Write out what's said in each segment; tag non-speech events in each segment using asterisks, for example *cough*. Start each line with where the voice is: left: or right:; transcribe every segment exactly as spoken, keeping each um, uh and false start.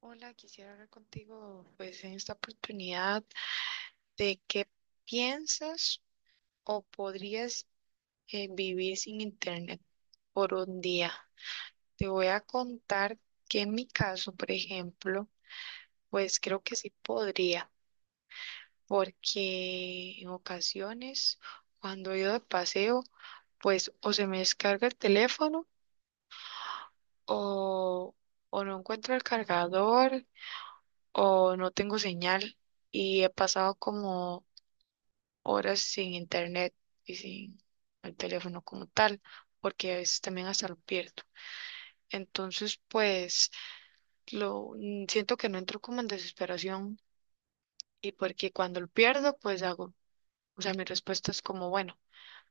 right: Hola, quisiera hablar contigo pues en esta oportunidad de qué piensas o podrías eh, vivir sin internet por un día. Te voy a contar que en mi caso, por ejemplo, pues creo que sí podría, porque en ocasiones cuando he ido de paseo, pues o se me descarga el teléfono o, o no encuentro el cargador o no tengo señal y he pasado como horas sin internet y sin el teléfono como tal, porque a veces también hasta lo pierdo. Entonces, pues, lo mm, siento que no entro como en desesperación y porque cuando lo pierdo, pues hago, o sea, mi respuesta es como, bueno,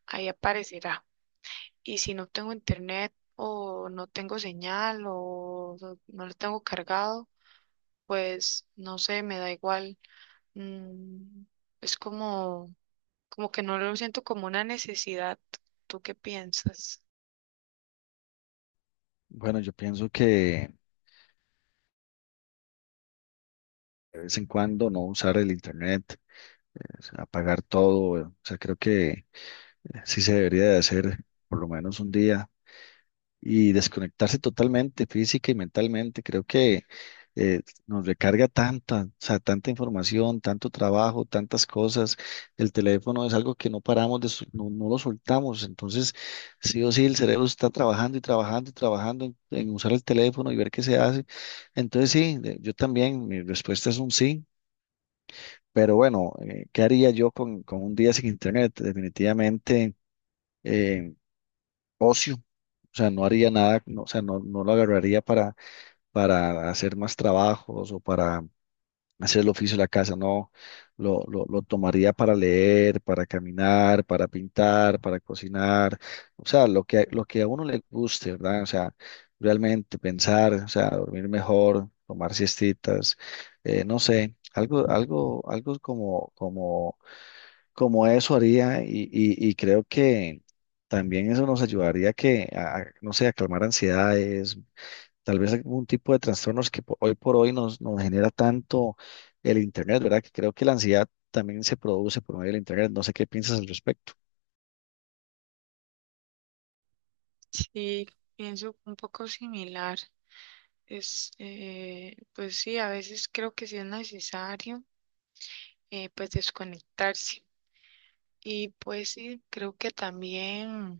right: ahí aparecerá. Y si no tengo internet o no tengo señal o no no lo tengo cargado, pues, no sé, me da igual. Mm, es como como que no lo siento como una necesidad. ¿Tú qué piensas?
left: Bueno, yo pienso que de vez en cuando no usar el internet, es apagar todo, o sea, creo que eh, sí se debería de hacer por lo menos un día, y desconectarse totalmente física y mentalmente. Creo que eh, nos recarga tanta, o sea, tanta información, tanto trabajo, tantas cosas. El teléfono es algo que no paramos de, sol- no, no lo soltamos. Entonces, sí o sí, el cerebro está trabajando y trabajando y trabajando en, en usar el teléfono y ver qué se hace. Entonces, sí, de- yo también, mi respuesta es un sí. Pero bueno, eh, ¿qué haría yo con, con un día sin internet? Definitivamente eh, ocio. O sea, no haría nada, no, o sea, no, no lo agarraría para, para hacer más trabajos o para hacer el oficio de la casa, no. Lo, lo, lo tomaría para leer, para caminar, para pintar, para cocinar. O sea, lo que, lo que a uno le guste, ¿verdad? O sea, realmente pensar, o sea, dormir mejor, tomar siestitas, eh, no sé, algo, algo, algo como, como como eso haría y, y- y creo que también eso nos ayudaría que, a, a, no sé, a calmar ansiedades, tal vez algún tipo de trastornos que po- hoy por hoy nos, nos genera tanto el Internet, ¿verdad? Que creo que la ansiedad también se produce por medio del Internet. No sé qué piensas al respecto.
right: Sí, pienso un poco similar. Es, eh, pues sí, a veces creo que sí es necesario, eh, pues desconectarse. Y pues sí, creo que también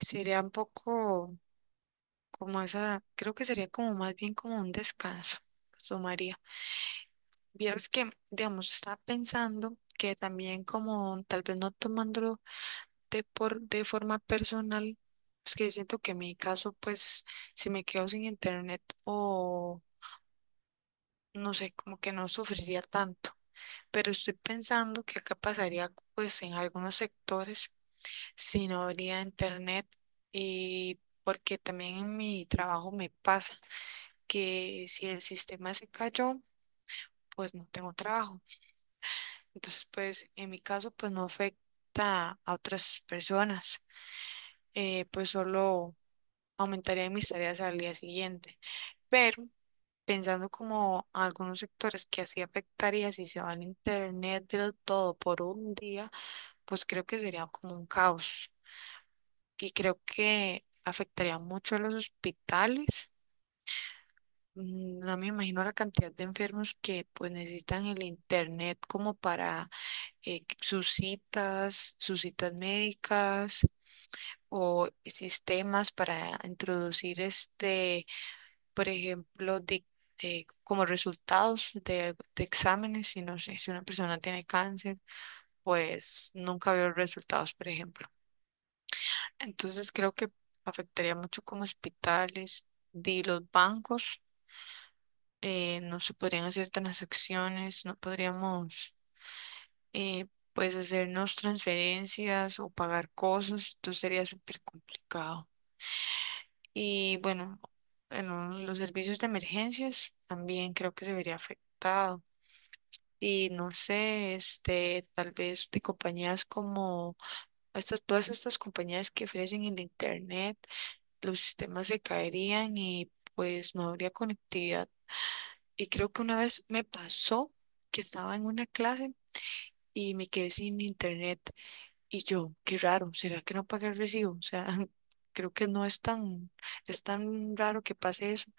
right: sería un poco como esa, creo que sería como más bien como un descanso, tomaría. Vieras que, digamos, estaba pensando que también como tal vez no tomándolo de, por, de forma personal, es que siento que en mi caso, pues, si me quedo sin internet o no sé, como que no sufriría tanto. Pero estoy pensando que acá pasaría, pues, en algunos sectores si no habría internet y porque también en mi trabajo me pasa que si el sistema se cayó, pues no tengo trabajo. Entonces, pues, en mi caso, pues no afecta a otras personas. Eh, pues solo aumentaría mis tareas al día siguiente. Pero pensando como algunos sectores que así afectaría si se va el internet del todo por un día, pues creo que sería como un caos y creo que afectaría mucho a los hospitales. Mm, No me imagino la cantidad de enfermos que pues necesitan el internet como para eh, sus citas, sus citas médicas o sistemas para introducir este por ejemplo, de, de- como resultados de, de exámenes, y no sé, si una persona tiene cáncer, pues nunca veo resultados, por ejemplo. Entonces creo que afectaría mucho como hospitales, de los bancos, eh, no se podrían hacer transacciones, no podríamos, eh, pues, hacernos transferencias o pagar cosas, entonces sería súper complicado. Y bueno, en los servicios de emergencias también creo que se vería afectado. Y no sé, este, tal vez de compañías como estas, todas estas compañías que ofrecen el internet, los sistemas se caerían y pues no habría conectividad. Y creo que una vez me pasó que estaba en una clase y me quedé sin internet. Y yo, qué raro, ¿será que no pagué el recibo? O sea, *laughs* creo que no es tan, es tan raro que pase eso.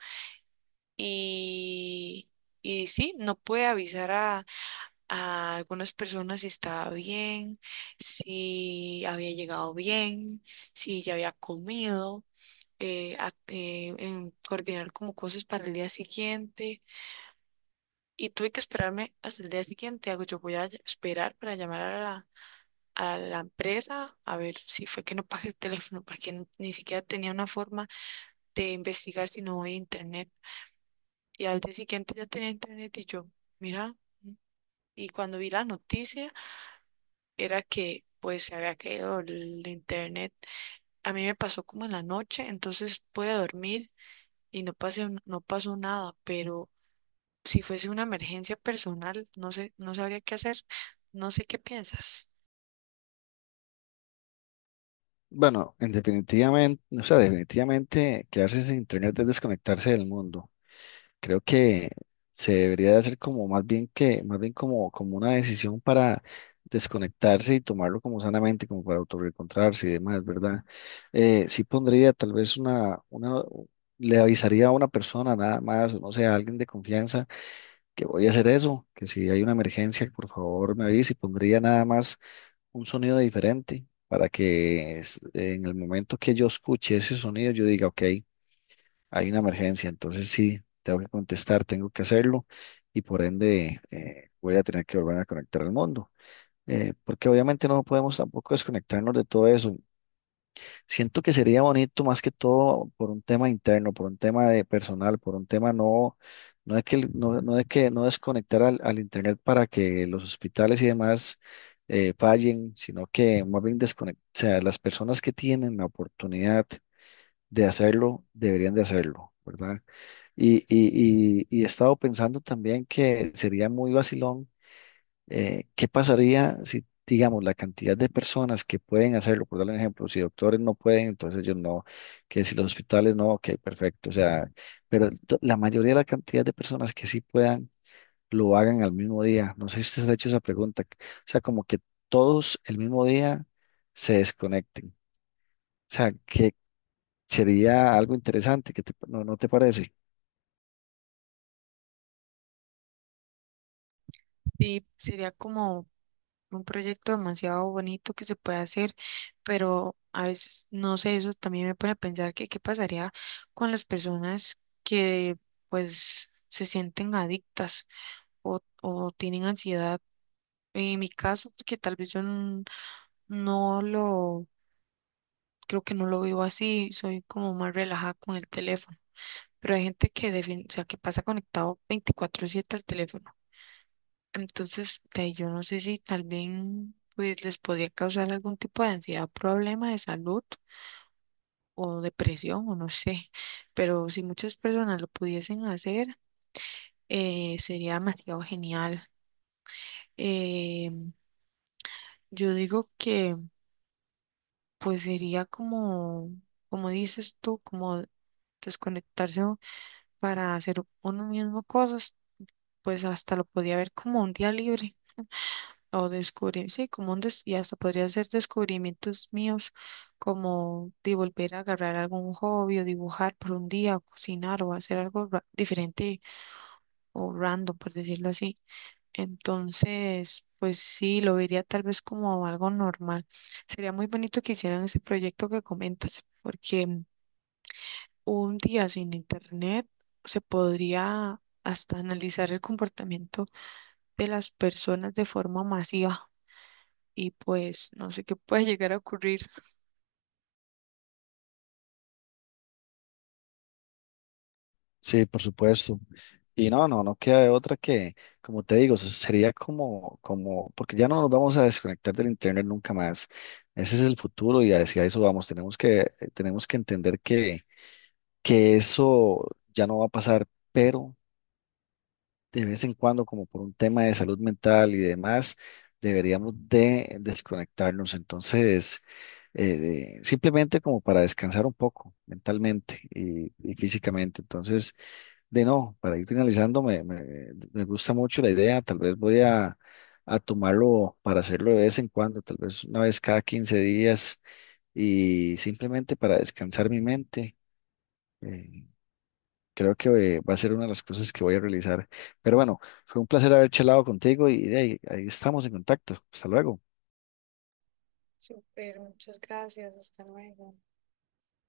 right: Y, y sí, no puede avisar a a algunas personas si estaba bien, si había llegado bien, si ya había comido, eh, a- eh, en coordinar como cosas para el día siguiente. Y tuve que esperarme hasta el día siguiente. Hago, yo voy a ll- esperar para llamar a la, a la empresa a ver si fue que no pagué el teléfono, porque n- ni siquiera tenía una forma de investigar si no había internet. Y al día siguiente ya tenía internet y yo, mira. Y cuando vi la noticia, era que pues se había caído el internet. A mí me pasó como en la noche, entonces pude dormir y no pasé, un- no pasó nada, pero si fuese una emergencia personal, no sé, no sabría qué hacer, no sé qué piensas.
left: Bueno, en definitivamente, o sea, definitivamente quedarse sin Internet es desconectarse del mundo. Creo que se debería de hacer como más bien que, más bien como, como una decisión para desconectarse y tomarlo como sanamente, como para autorreencontrarse y demás, ¿verdad? Eh, sí pondría tal vez una, una, le avisaría a una persona nada más, o no sé, a alguien de confianza que voy a hacer eso, que si hay una emergencia, por favor me avise y pondría nada más un sonido diferente para que es- en el momento que yo escuche ese sonido yo diga, ok, hay una emergencia, entonces sí, tengo que contestar, tengo que hacerlo y por ende eh, voy a tener que volver a conectar al mundo. Eh, porque obviamente no podemos tampoco desconectarnos de todo eso. Siento que sería bonito más que todo por un tema interno, por un tema de personal, por un tema no, no de que, el- no, no de que no desconectar al, al internet para que los hospitales y demás eh, fallen, sino que más bien desconectar, o sea, las personas que tienen la oportunidad de hacerlo, deberían de hacerlo, ¿verdad? Y, y, y, y he estado pensando también que sería muy vacilón, eh, ¿qué pasaría si, digamos, la cantidad de personas que pueden hacerlo, por darle un ejemplo, si doctores no pueden, entonces ellos no, que si los hospitales no, ok, perfecto, o sea, pero to- la mayoría de la cantidad de personas que sí puedan, lo hagan al mismo día. No sé si ustedes han hecho esa pregunta, o sea, como que todos el mismo día se desconecten, o sea, que sería algo interesante, que te- no, ¿no te parece?
right: Sí, sería como un proyecto demasiado bonito que se puede hacer, pero a veces, no sé, eso también me pone a pensar que qué pasaría con las personas que pues se sienten adictas o, o tienen ansiedad. En mi caso, porque tal vez yo n- no lo, creo que no lo vivo así, soy como más relajada con el teléfono, pero hay gente que, defin- o sea, que pasa conectado veinticuatro siete al teléfono. Entonces, de ahí yo no sé si tal vez pues, les podría causar algún tipo de ansiedad, problema de salud o depresión o no sé, pero si muchas personas lo pudiesen hacer, eh, sería demasiado genial. Eh, yo digo que pues sería como, como dices tú, como desconectarse u- para hacer uno mismo cosas, pues hasta lo podía ver como un día libre o descubrir, sí, como un des- y hasta podría ser descubrimientos míos, como de volver a agarrar algún hobby o dibujar por un día, o cocinar o hacer algo ra- diferente o random, por decirlo así. Entonces, pues sí, lo vería tal vez como algo normal. Sería muy bonito que hicieran ese proyecto que comentas, porque un día sin internet se podría hasta analizar el comportamiento de las personas de forma masiva y pues no sé qué puede llegar a ocurrir.
left: Sí, por supuesto. Y no, no, no queda de otra que, como te digo, se- sería como, como, porque ya no nos vamos a desconectar del internet nunca más. Ese es el futuro y hacia eso vamos. Tenemos que, tenemos que entender que, que eso ya no va a pasar, pero de vez en cuando, como por un tema de salud mental y demás, deberíamos de desconectarnos. Entonces, eh, simplemente como para descansar un poco mentalmente y, y físicamente. Entonces, de no, para ir finalizando, me, me, me gusta mucho la idea. Tal vez voy a, a tomarlo para hacerlo de vez en cuando, tal vez una vez cada quince días y simplemente para descansar mi mente. Eh, creo que eh, va a ser una de las cosas que voy a realizar. Pero bueno, fue un placer haber charlado contigo y de ahí ahí estamos en contacto. Hasta luego.
right: Súper, muchas gracias, hasta luego.